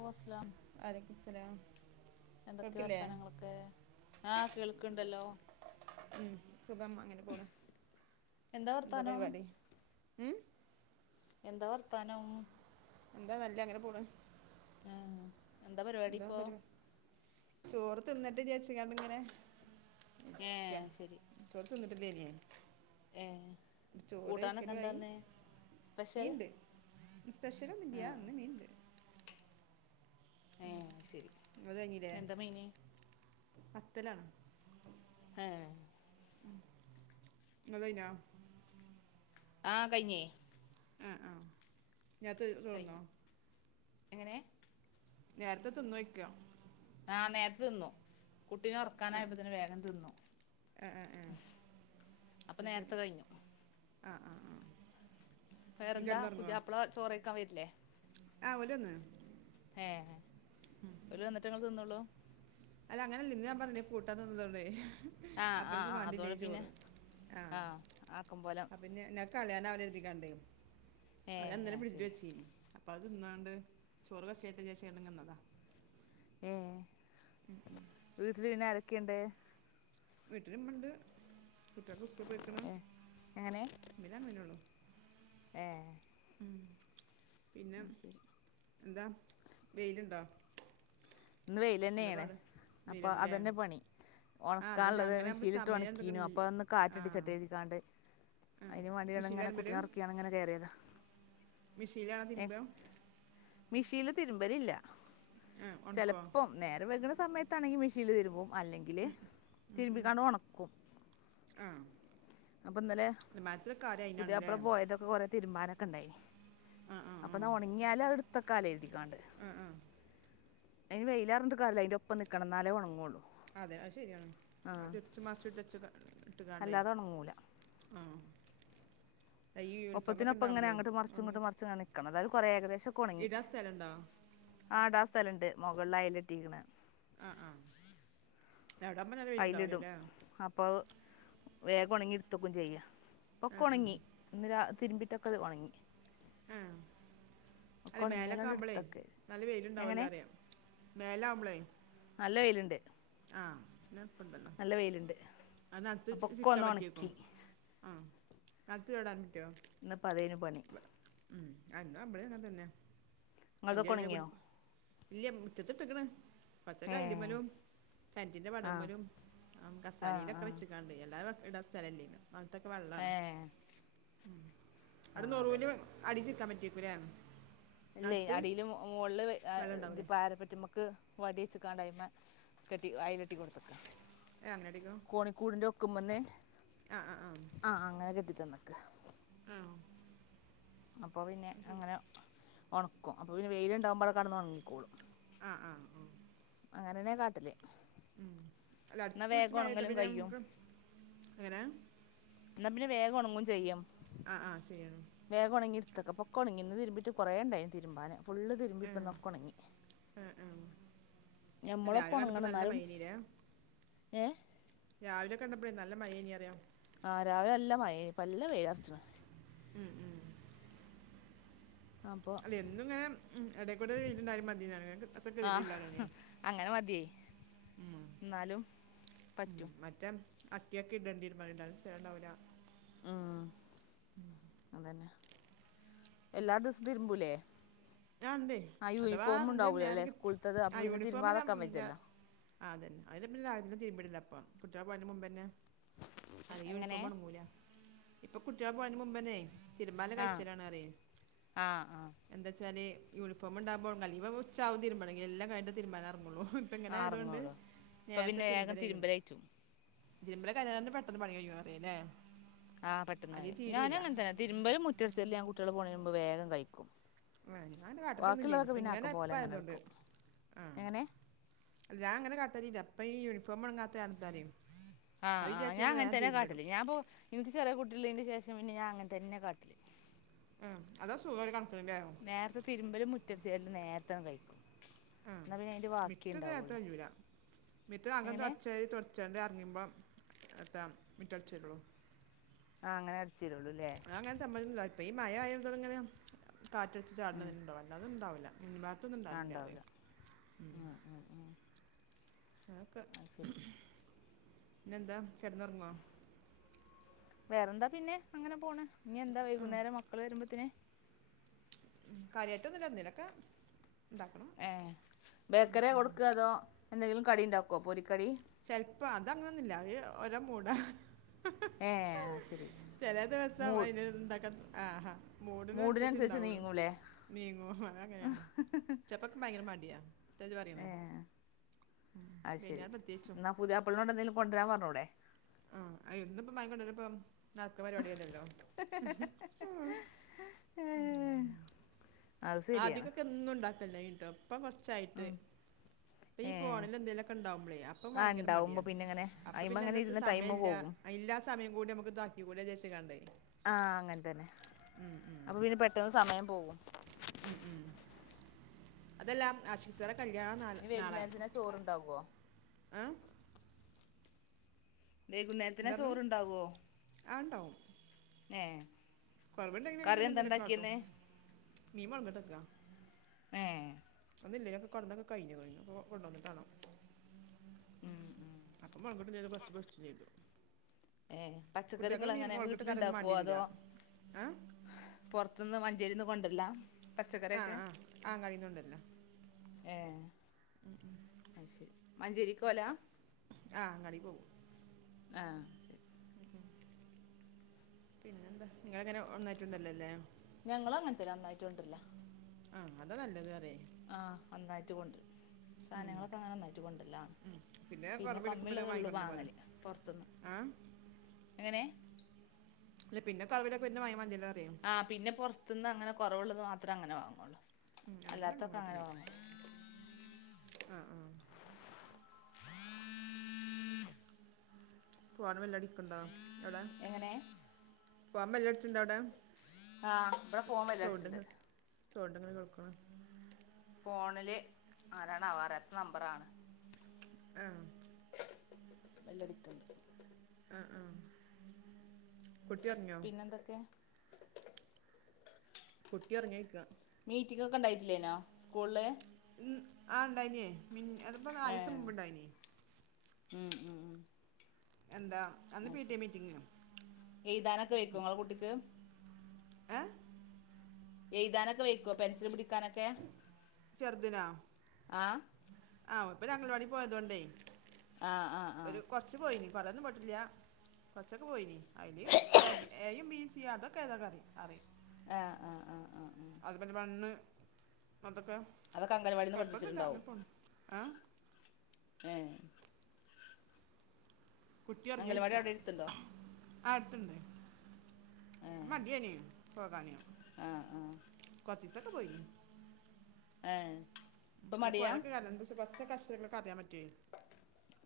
ഹോസ് വ അലയ്ക്കുമുസ്സലാം. എന്തൊക്കെയ വർത്തനങ്ങളൊക്കെ ആ കേൾക്കണ്ടല്ലോ. മം സുഖം അങ്ങനെ പോണ് എന്താ പരിപാടി ഉം എന്താ വർത്താനം? എന്താ നല്ലേ അങ്ങനെ പോണ്. ആഹ് എന്താ പരിപാടി ഇപ്പോ? ചോറ് തിന്നട്ടേ വിചാരിക്കണ്ടിങ്ങനെ. ഏ അയ് ശെരി [unintelligible] ചോറ് കൂട്ടാനൊക്കെ വെയ്ക്കലുആയി എന്താന്ന് സ്പെഷ്യൽ മീൻണ്ട്. സ്പെഷലൊന്നൂല്യ ആഹ് ഇന്ന് മീൻ ഇണ്ട്. ഏ ശെരി അത് കഴിഞ്ഞില്ലേ എന്താ മീന്? പത്തലാണ്. ഏഹ് ഇങ്ങള്തഴിഞ്ഞോ? ആ കയിഞ്ഞേയ്. ആ ആ ഞാൻ തീർ കെടുന്നേ കഴിഞ്ഞു എങ്ങനെ? നേരത്തെ തിന്നോയ്ക്ക? ആ നേരത്തെ തിന്നു കുട്ടിനെ ആ ഉറക്കാനായപ്പോതിന് വേഗം തിന്നു. ആ ആ ആ അപ്പൊ അത് ശരി നേരത്തെ കഴിഞ്ഞു. ആ ആ ആ നീ വേറെന്താ പുതിയാപ്പള ചോറെയ്ക്കാൻ വരില്ലേ ആഹ് ഓല്ലന്ന് ഹേ ഓരു വന്നേറ്റങ്ങൾ തിന്നള്ളൂ അല്ല അങ്ങനെല്ല ഇന്ന് ഞാൻ പറഞ് കൂട്ടൻ തിന്നതോണ്ട് ആഹ് അപ്പ ആഹ് ഇനിക്ക് ആഹ് അതുകൊണ്ട് വാണ്ടിയില്ലേയിനി പിന്നെ ചോറ് ആഹ് ആക്കം പോലെ ആ പിന്നെ കളാന്ന് ആകൂലാ കെരിതികാണ്ട് അത് ഏഹ് ഇന്നലെ ഫ്രഡ്ജിൽ ശരി വെച്ചിനി അപ്പൊ അത് ഇന്നാണ്ട് ചോറ വച്ചായിട്ട ചച്ച്യണ്ടെങ്കിൽന്നതാ ഏഹ് വീട്ടില് പിന്നെ ആരൊക്കെണ്ട് വീട്ടില് ഇമ്മണ്ട് കുട്ടികൾക്ക് സ്കൂ പോയിക്ക്ണ് ഏഹ് എങ്ങനെ പിന്നെ മഞ്ഞോള്ളു ഏഹ് പിന്നെ അത് ശരി എന്താ വെയിലുണ്ടോ ഇന്ന് വെയ്ൽ എന്താ തന്നെയാണ് പാട് അപ്പൊ വെയിലുണ്ടല്ലേ അതന്നെ പണി ആ അതന്നെ ഉണക്കാള്ളത് അങ്ങനെ ആകുമ്പോൾ മെഷീലിട്ട് സമയം ഉണക്കീനു അപ്പൊ എടുക്കണില്ല അന്ന് ആ കാറ്റടിച്ചിട്ട് എഴതിക്കാണ്ട് ആ അതിന് വേണ്ടിയാണ് ഇങ്ങനെ മിഷീലാരും കുട്ടിനൊറക്കിയാണ്ട് ഇങ്ങനെ കേറിയതാ മിഷീലാണ തിരുമ്പ മിഷീയില് തിരുമ്പല് ല്ല ആ ഉണക്കോ ചിലപ്പം നേരെ വെക്ണ സമയത്താണെങ്കി മെഷീനിൽ തിരുമ്പും അല്ലെങ്കില് ഉം, ഉം. തിരുമ്പിക്കാണ്ട് ഉണക്കും ആ അപ്പൊ ഇന്നലെ മരത്തിലൊക്കെ ആരും പുതിയ അതിനാണല്ലേ അപ്പ്ള പോയതൊക്കെ കുറെ തിരുമ്പ ആനൊക്കെ ഉണ്ടായിന് ആ അപ്പം ന്നാൽ ഉണങ്ങിയാൽ അടുത്ത കാലം എഴുതിക്കണ്ട ആഹ് ആഹ് അന് വെയിലാറിട്ട് കറല്ല അതിന്റെ ഒപ്പം നിൽക്കണം എന്നാലേ ഉണങ്ങുള്ളൂ അതെ അത് ശെരിയാണ് അത് തിര്ച്ചും മർച്ചട്ട്ക്കാ അല്ലാതൊണങ്ങൂല ദാ ഈ യൂണിഫോം ഒക്കെ ഒപ്പത്തിനൊപ്പം ഇങ്ങനെ ഉണ്ടാകുമ്പളേ അങ്ങോട്ട് മറച്ച് ഇങ്ങോട്ട് ഉണങ്ങിയിട്ട് മറച്ച്ങ്ങെ നിക്കണം അതായത് കുറേ ഏകദേശം ഒക്കെ ഉണങ്ങി ഇടാൻ സ്ഥലം ഉണ്ടാവും ആടാ സ്ഥലംണ്ട് മുകളിലായലട്ടീക്കണ് ആഹ് ആഹ് എവിടെ അമ്മ നല്ല പേരുണ്ടാവലോ അയിലിടും അല്ലേ അപ്പോൾ വേഗം ഉണങ്ങി ഇടുത്തക്കും ചെയ്യാ ആ ആ പൊക്കൊണങ്ങി ഒന്ന് തിരുമ്പിട്ടൊക്കെത് ഉണങ്ങി ആ ഒക്കെ അല്ല മേലൊക്കെ ഉണങ്ങിയാലാണ്ട് ആ്പളേ എടുത്തൊക്കെ നല്ല എങ്ങനെ പേരുണ്ടാവല്ലോ അറിയാം മേലാവുമ്പളേ നല്ല വെയിലുണ്ട് ആഹ് ണ്ടല്ലോ നല്ല വെയിലുണ്ട് അതിനകത്ത് അപ്പൊ ഒക്കെ ചിക്കാൻ ഒന്ന് പറ്റിയേക്കും ഉണക്കി ആഹ് കത്ത്ടാൻ ഇന്ന് പതേനു പണി അല്ല അമ്മളും അങ്ങെ തന്നെ അതിന്റെ നിങ്ങതൊക്കെ ഇടയിലെ കുടി ഉണങ്ങിയോ ഇല്ല മുറ്റത്തി ഇട്ട്ക്ക്ണ് പച്ച ഏ കായലമ്മലും സെന്റിന്റെ പടം ആഹ് പോലും ആഹ് കസാലിയിലൊക്കെ ആഹ് വെച്ചക്കാണ്ട് എല്ലാരും ഇട സ്ഥലംല്ലേും അങ്ങനത്തൊക്കെ വെള്ളാണ് ഏഹ് ഉ ആഹ് അവിടുന്നറൂൽ അതന്നെ അടിചൽ വക്കാൻ പറ്റി [unintelligible] അല്ലേ അടിയില് മുകളില് വെള്ളം ഇതിപ്പരെ ഉണ്ടാവൂലേ പാരപറ്റ്മക്ക് വടിച്ച് കാണ്ടായ്മ കട്ടി വയലട്ടി കൊടുത്തക്ക എനടിക്കോ കുമ്പ്ന്നെ ആഹ് അങ്ങനെ കെട്ടിട്ടന്നക്ക് ആഹ് അപ്പോൾ പിന്നെ അങ്ങനെ ഉണക്കും അപ്പോൾ പിന്നെ വെയിലുണ്ടാവകുമ്പോഴ കടന്നന്ന് ഉണങ്ങിക്കോളും ആഹ് ആഹ് ആഹ് അങ്ങനെന്നെ കാട്ടല് ഉം അല്ല എന്നാ അിച്ചുപിടിച്ചു വേഗം മഴന്താ ഒണങ്ങലും പിന്നെ കയ്യും നമുക്ക് എങ്ങനെ എന്നാ പിന്നെ വേഗം ഉണങ്ങും ചെയ്യാം ആ ആ ശരിയാണ് വേഗം ഉണങ്ങി എടുത്തക്കെ പൊ ഉണങ്ങ കുറേ ഉണ്ടും തിരുമ്പാന് ഫുള്ള് തിരുമ്പി ആ ഇപ്പ ഉണങ്ങി ആ ആ ഞമ്മള രാവിലെ പണങ്ങണ കണ്ടപ്പോൾ നല്ല എന്നാലും മഴ ഇനിയില്ലേ ഏ രാവിലെ കണ്ടപ്പോഴേ നല്ല മഴ ഇനി അറിയോ ആഹ് രാവിലെ എല്ലാം മയനി ഇപ്പ നല്ല വെയിലടച്ചണ് ഉം ഉം അപ്പൊ അല്ല എന്തും ഇങ്ങനെ ഉം ഇടക്കൂടെതിട്ടുണ്ടാലും മതിണ് ക്ക് അത്ര കയിട്ടല്ലെയ ന്നാലും പറ്റും മറ്റേ അട്ടിയൊക്കെ ഇടേണ്ട തീരുമാനണ്ടും സ്ഥണ്ടാവില്ല ഉം അതന്നെ എല്ലാ ദിവസ തിരുമ്പൂലെ ആ ഉണ്ടേ ആ അഥവാ യൂണിഫോമ എന്ത് നേരെ ഉണ്ടാവലല്ലേ കിട്ടി സ്കൂളത്തത് അപ്പ ആ പിന്നെ യൂണിഫോം തിരുമ്പതക്കാൻ ആ വജല്ലോ അതന്നെ അതി തീരുമ്പടില്ല അപ്പൊ കുട്ടികള പോയതിന് മുമ്പ്ന്നെ അത് എങ്ങനെ യൂണിഫോം ഉണങ്ങൂല ഇപ്പൊ കുട്ടികളെ പോയന് മുമ്പന്നെ തിരുമാാല ആ കഴിച്ചലാണ് അറിയ ആ ആ എന്താ എന്നേ യൂണഫോം ഉണ്ടുമോല്ല ഇവ ഉച്ചവുംതിരുണെങ്ക എല്ലാം കഴിഞ്ഞ തരുനൻറങ്ങുള്ളൂ ഇപ്പ ഇങ്ങനെ ആ ആയതൊണ്ട് ഇറങ്ങുള്ളൂ ഇപ്പൊ നേർത്ത പിന്നെ വേഗം തിരുമ്പരയും തിരുമ്പലയറ്റും ഇിമ്മല കൽന്നന്ന് പെട്ടെന്ന് പണി കഴിക്കാ അറല്ലേ ആഹ പെട്ടന്നായി ഞാനങ്ങന തന്നെതിരുമ്പലും മുറ്റരച്ചല്ല ഞാ കുട്ടികള് പോരുമ്പോ വേഗം കഴിക്കും ആ ഞാൻന്റെ കാാട്ടിലൊന്നുംല്ല ബാക്കിയുള്ളതൊക്കെ ഇപ്പ പിന്നെ ഇങ്ങനെ ആക്കം എപ്പ പോലെ അങ്ങനെ ആയതൊണ്ട് എടുക്കും ആഹ എങ്ങനെ ല്ലാ അങ്ങനെ കട്ടല്ല ഇല്ല അപ്പ ഈ യൂണിഫോം ഉണങ്ങാത്തത്താ ആഹ് ആഹ ഞാൻ അങ്ങന തന്നെ കട്ടല്ല ഞാൻപ്പപ്പോ എനിക്ക് ചെറിയ കുട്ട ശേഷം പിന്നെ ഞാൻ അങ്ങന തെന്നെ കാാട്ടില് ആ അതാ സുഖം ഒരു കണക്കിനല്ലേ നേരത്തെ തിരുമ്പലും മുറ്റടിച്ചരിലും നേരത്തെന്ന കഴിക്കും ആഹ എന്നാ പിന്നെ അതിന്റെ ബാക്കി മുറ്റം തരാത്ത ഉണ്ടാവുള്ളു ചൂരാ മറ്റ് താങ്കം എങ്ങനെ തുടച്ച തുടച്ചന്റെ ഇറങ്ങിയുമ്പം എത്ര മുറ്റം ടച്ചേരുള്ളു ആഹ അങ്ങനെ അടിച്ചേരുള്ളൂ ല്ലേ അ അങ്ങനെ സംമ്മവ ഇപ്പ ഈ മഴ ആയാല തോർ ഇങ്ങനെ കാറ്റടിച്ച ഉം ചാടണ്ട അല്ല അും ഉണ്ടാവും മ ആഹ് ഭാത്തൊന്നുംണ്ടില്ലറേ ഉണ്ടാവൂല ഉ ആക്കെ അത് ശരി പിന്നെന്താ കിടന്നുറങ്ങ വേറെന്താ പിന്നെ അങ്ങനെ പോണ് ഇനി എന്താ വൈകുന്നേരം മക്കൾ വരുമ്പോത്തനെ ഉ കാര്യട്ട ഒന്നുമല്ല ന്തലുമൊക്കെ ഏ ബേക്കറെ കൊടുക്കുക അതോ എന്തെങ്കിലും കടി ഉണ്ടാക്കുമോ പൊരിക്കടി ചെിലപ്പോ അത അങ്ങനൊന്നുമില്ല ഒ മൂട ഹഹ ഏഹ് അത് ശരി ചില ദിവസ മൂ അന്ന്താക്ക ആഹാ മൂഡ് നനുസരിച്ച മൂഡിനനുസരിച്ച് ഇണ്ടാവുള്ളു നീങ്ങൂലേ നീങ്ങോ അങ്ങനെയാണ് ചപ്പൊക്കെ ഭയങ്കര മടിയാ പറയാണ് ഏഹ് അത് ശരി വഞൻ എന്നാ പുതിയ അപ്പിളിനോണ്ട് എന്തേങ്കും കൊണ്ടുവരാൻ പറഞ്ഞോൂടെ ആഹ അ ഒന്ന ഇപ്പ മയക്കൊണ്ടുവര ഇപ്പ നക്ക് പരിപാടി അല്ലല്ലോ ഏ അത് ശരിയാണ് ആദ്യംൊക്കെ ഒന്നും ഉണ്ടാക്കല്ല കീട്ടും ഇപ്പ കൊറച്ചായിട്ട് അപ്പ ഈ ഏ ഫോണിൽ എന്തേലൊക്കെ ഉണ്ടാവുമ്പളേ അപ്പൊ ആ ഭയങ്കര ഉണ്ടാവുമ്പോ മടിയാണ് പിന്നെ ഇങ്ങനെ അപ്പൊ അയിമ പിന്നെ അങ്ങനെ എന്താച്ചാ ഇരുന്ന് സമയമ ടൈമ് ഇല്ല പോകും ഇല്ലാ സമയം കൂടി നമുക്ക് തക്കി കൂടെ ചേച്ചിക്കണ്ടേ ആഹ അങ്ങനെ തന്നെ അപ്പൊ പിന്നെ പെട്ടെന്ന് സമയം പോകും. ഉം ഉം അതെല്ലാം ആശ്വസറ കല്യാണം ന ഇനി നാളെ വൈകുന്നേരത്തിനാ ചോറുണ്ടാകുവോ ഏ വൈകുന്നേരത്തിന എന്തായിരുന്നു ചോറണ്ടാവോ ഏ കൊറവണ്ടെങ്കന കറി എന്താ പിന്നെന്തിനൊക്കെകാട്ടും ഉണ്ടാക്കിയന്ന് നീ വളങ്ങിട്ടക്കാ മഏ അന്നില്ലേ ഞക്ക് കൊണ്ടുവന്ന ഓകഴിഞ്ഞു കഴിഞ്ഞു അപ്പ കൊവിണ്ട വന്നിട്ട് വേണം ഉം ഉം അപ്പൊ മങ്ങോട്ടും ചെയ്തു പച്ച് പ ചെയ്തു ഏഹ പച്ചക്കറികൾ കുട്ടികൾക്ക് മീൻ അങ്ങനെ മുളകിട്ട് കറിയൊന്നും വീട്ടിലുണ്ടാക്കുവോ വേണ്ടി വരില്ല അതോ ആ പുറത്തന്ന്..... ഞ്ചേരിന്ന് കൊണ്ടര്ല്ല ആ പച്ചക്കറിക്കെ ആ ആങ്ങാടിയിൽ നിന്നുണ്ടല്ലോ ഏ അശരി മഞ്ചേരിക്കോല ആ ആങ്ങാടി പോകും ആ..... പിന്നെന്താ നിങ്ങളങ്ങനെ ഒന്നായിട്ടുണ്ടല്ലോല്ലേ...... ഞങ്ങള് അങ്ങനത്തെ നന്നായിട്ടുണ്ടല്ല. ആഹ് അത നല്ലത് റയെ ആ നന്നായിട്ട് കൊണ്ട്രും സാധനങ്ങളൊക്കെ ഒന്നായിട്ട് കൊണ്ടര്ല്ലണ്. പിന്നെ കുറവിലൊക്കെ കമ്മില്ലത് ഒള്ളൂ വാങ്ങിക്കൊടുന്ന പോലെ വാങ്ങല് പൊറത്തുന്ന് ആ എങ്ങനെ. ല്ല പിന്നെക്കവര് പിന്നെ വാങ്ങി മതില്ലോ ആ പിന്നെ പൊർത്തുനിന്ന് അങ്ങനെ കൊറവുള്ളത് മാത്രേ അങ്ങനെ വാങ്ങോള്ളൂ അതല്ല അല്ലാത്തൊക്കെ അങ്ങനെ കാട്ടണം വാങ്ങും. ആ ആഹ് ഫോൺ വെല്ലടിക്ക്ണ്ടോ എവിടെ എങ്ങനെ ഫോൻ ബെല്ലട്ച്ച്ണ്ടോ അവിടെ ആഹ് ഇവിടെ ഫോൺ ബെല്ലടിച്ചിണ്ട് സൗണ്ട്ങ്ങ് സൗണ്ട്ങ്ങനെ കേൾക്ക്ണ് ഫോണിൽ ആരാണവോ അറിയാത്ത നമ്പറാ ആഹ് ബെല്ലടിക്ക്ണ്ട് ആ ആ പിന്നെന്തൊക്കെ. കുട്ടി ഉറങ്ങിയോയ്ക്ക മീറ്റിംഗ് ഒക്കെ ഉണ്ടായിട്ടില്ലേനോ സ്കൂളില്. ആ ഇണ്ടായിനേ മി അതിപ്പോ നാലിസ ഏഹ് മുമ്പേ ഇണ്ടായിനെ ഉം ഉം ഉം എന്താ അന്ന് ആ പി ടി എ ശരി മീറ്റിങ്ങിന് എഴുതാനൊക്കെ വയ്ക്കോ ങ്ങളെ കുട്ടിക്ക് അ എഴുതാനൊക്കെ വയ്ക്കോ പെൻസിൽ പിടിക്കാനൊക്കെ. ചെറുതിനോ ആഹ് ആ ഇപ്പൊ ഞങ്ങളവാടി പോയതോണ്ടേ ആഹ് ആഹ് ആഹ് ഒരു കൊർച്ച് പോയിനീ പറയൊന്നും പൊട്ടില്ല. കൊറച്ചൊക്കെ പോയിനി അതില് എ ബിയും സിതൊക്കെ ഏതൊക്കെ അ അറ ആ ആ ആ ആ അത് പ വന്ന് അതൊക്കെ അതൊക്കെ അംഗലവാടിന്ന് കൊഴപ്പൊന്നുല്ല പഠിപ്പിച്ചിട്ടുണ്ടാവും അങ്ങനെ പോണ് ഏ കുട്ടി അംഗലവാടി ഒറങ്ങിയോക്കെ അവിടെ എടുത്തുണ്ടോ ആടുത്തുണ്ട് ഏഹ് മതിയന് പോകാന് ആഹ് ആഹ് സകെ പോയിനി ഏഹ് ഇപ്പം അല്ല മടിയാ പോയക്കെ [unintelligible] കഷികൊക്കെ അറിയാൻ പറ്റ്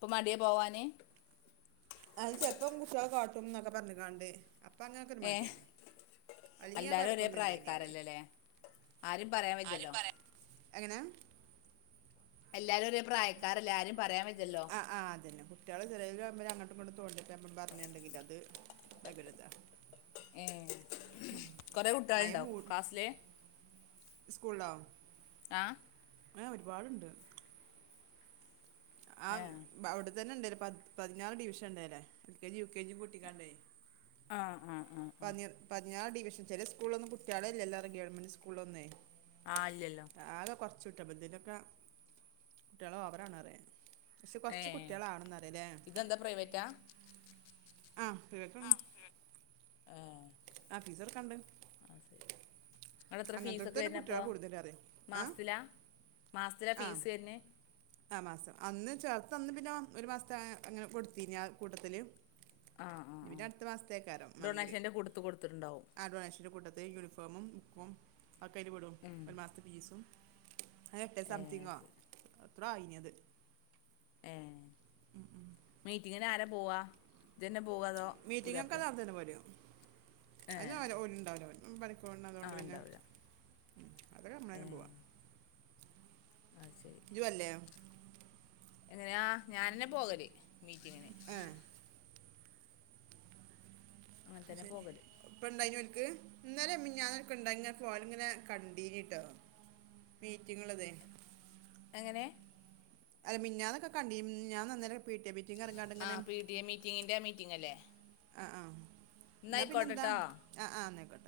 പ്പൊ മാടിയാ പോകാന് അത് ചെൽപ്പം കുട്ടിയാളെ കാട്ടും ന്നൊക്കെ പറഞ്ഞ് കിണ്ട് അപ്പൊ അങ്ങനൊക്കെ ഒരു ഏഹ് മടിയാണ്. അല്ലങ്കി എല്ലാരും ഒരേ കൊഴപ്പൊന്നുല്ലനി അറെ പ്രായക്കാരല്ലല്ലേ ആരും പറയാൻ ആരു വജ്ജല്ലോ പറെ അങ്ങനെ എല്ലാരും ഒരേ പ്രായക്കാരല്ലേ ആ രിം പറയാൻ വജല്ലോ. വർ അങ്ങോട്ടുങ്ങട്ടും കൊ തോണ്ടിപ്പ പറഞ്ഞുണ്ടെങ്കിൽ അത് പകരുതാ. ഏഹ് ഉം കൊറേ മയ കുട്ടികളുണ്ടോ മൂ ക്ലാസ്സില് സ്കൂള്ലോ ആ അങ്ങനെ ഒരുപാടുണ്ട്. ആഹ് ഏഹ് ബ അവിടെത്തന്നെ ഇണ്ട് പ പതിനാറ് ഡിവിഷൻ ഉണ്ടല്ലേ L K G U K G കൂട്ടിക്കാണ്ടെ. ആഹ് ആഹ് ആഹ് ആഹ് പതിന പതിനാറ് ഡി ചില സ്കൂള്ലൊന്നും കുട്ടിയാളെല്ലല്ലോ ഗവൺമെന്റ് സ്കൂളൊന്നേ. ആഹ് ഇല്ലല്ലോ. [unintelligible] തിലക്കെ കുട്ടിയള് ഓവറാണ്റിയാ ഏ ഇതെന്താ പ്രൈവറ്റാ? ആ പ്രൈവറ്റാണ് ഏഹ് ആ ഫിസ് കൊട്ക്കാണ്ട് അത് ശരി എത്ര ഫീസൊക്കെ വരുന്നപ്പോ ആഹ് മാസത്തിലാ മാസത്തിലാ ആഹ് ഫീസ് വര്ണെ ആ മാസം അന്ന് ചേർത്തന്ന് പിന്നെ ഒരു മാസത്തെ അങ്ങനെ കൊടുത്തീനി ആ കൂട്ടത്തിൽ. ആ ആ [unintelligible] ആ പിന്നെ അട്ത്ത മാസത്തേകാരം മാണെങ്കില് ഡൊണേഷൻ്റെ കൊടുത്ത് കൊടുത്തിട്ടുണ്ടാവും ആ ഡോ ളേഷന്റ കൂട്ടത്തില് യുണി യൂണിഫോമും ബുക്കും അഒക്കെ അയില് പെടും ഒരു മാസത്തെ ഫീസും. അഹ് എട്ടെ ഏ സംതിങ്ങോ ശരി എത്രോ ആയിനി അത്. മീറ്റിങ്ങ്ന് ആരാ പോവാ? ഇജന്നെ പോവാ അതോ പുതിയാപ്പളെ? അയിന് ഓല് ഓല്ണ്ടാവൂല ഓലെന്നും ആ പണിക്ക്പോണതോണ്ട് പിന്നെ ഉണ്ടാവില്ല അപ്പം ഏ ഞ്ഞമ്മള്ളനെ പോവാ. അത് ശരി ഇജ്ജ് പോവ [unintelligible] ല്ലേ. എങ്ങനെയാ ഞാനന്നെ പോകല് മീറ്റിങ്ങിന്. ആ അങ്ങനെ [unintelligible] തന്നെ ശെരി പോകല് ഇപ്പണ്ടായിനോൽക്ക് ഇന്നലെ മിനിഞ്ഞാന്നക്കെണ്ടായി ഇങ്ങനെ ഫോണില്ങ്ങനെ കണ്ടീനിട്ടോ. മീറ്റിങ്ങ്ള്ളതെ എങ്ങനെ? അല്ല മിഞ്ഞാന്നൊക്കെ കണ്ടിനി മിഞ്ഞാന്നോന്നലേ പി ടി എ മീറ്റിംഗ് ഇറങ്ങാണ്ട് ഇങ്ങനെ ആഹ പി ടി എ മീറ്റിങ്ങിന്റെ മീറ്റിംഗ് അല്ലേ? ഇന്നാ പിന്നെന്താ എന്നായിക്കോട്ടെട്ടോ അ ആ ഇന്നയ്കോട്ടെ.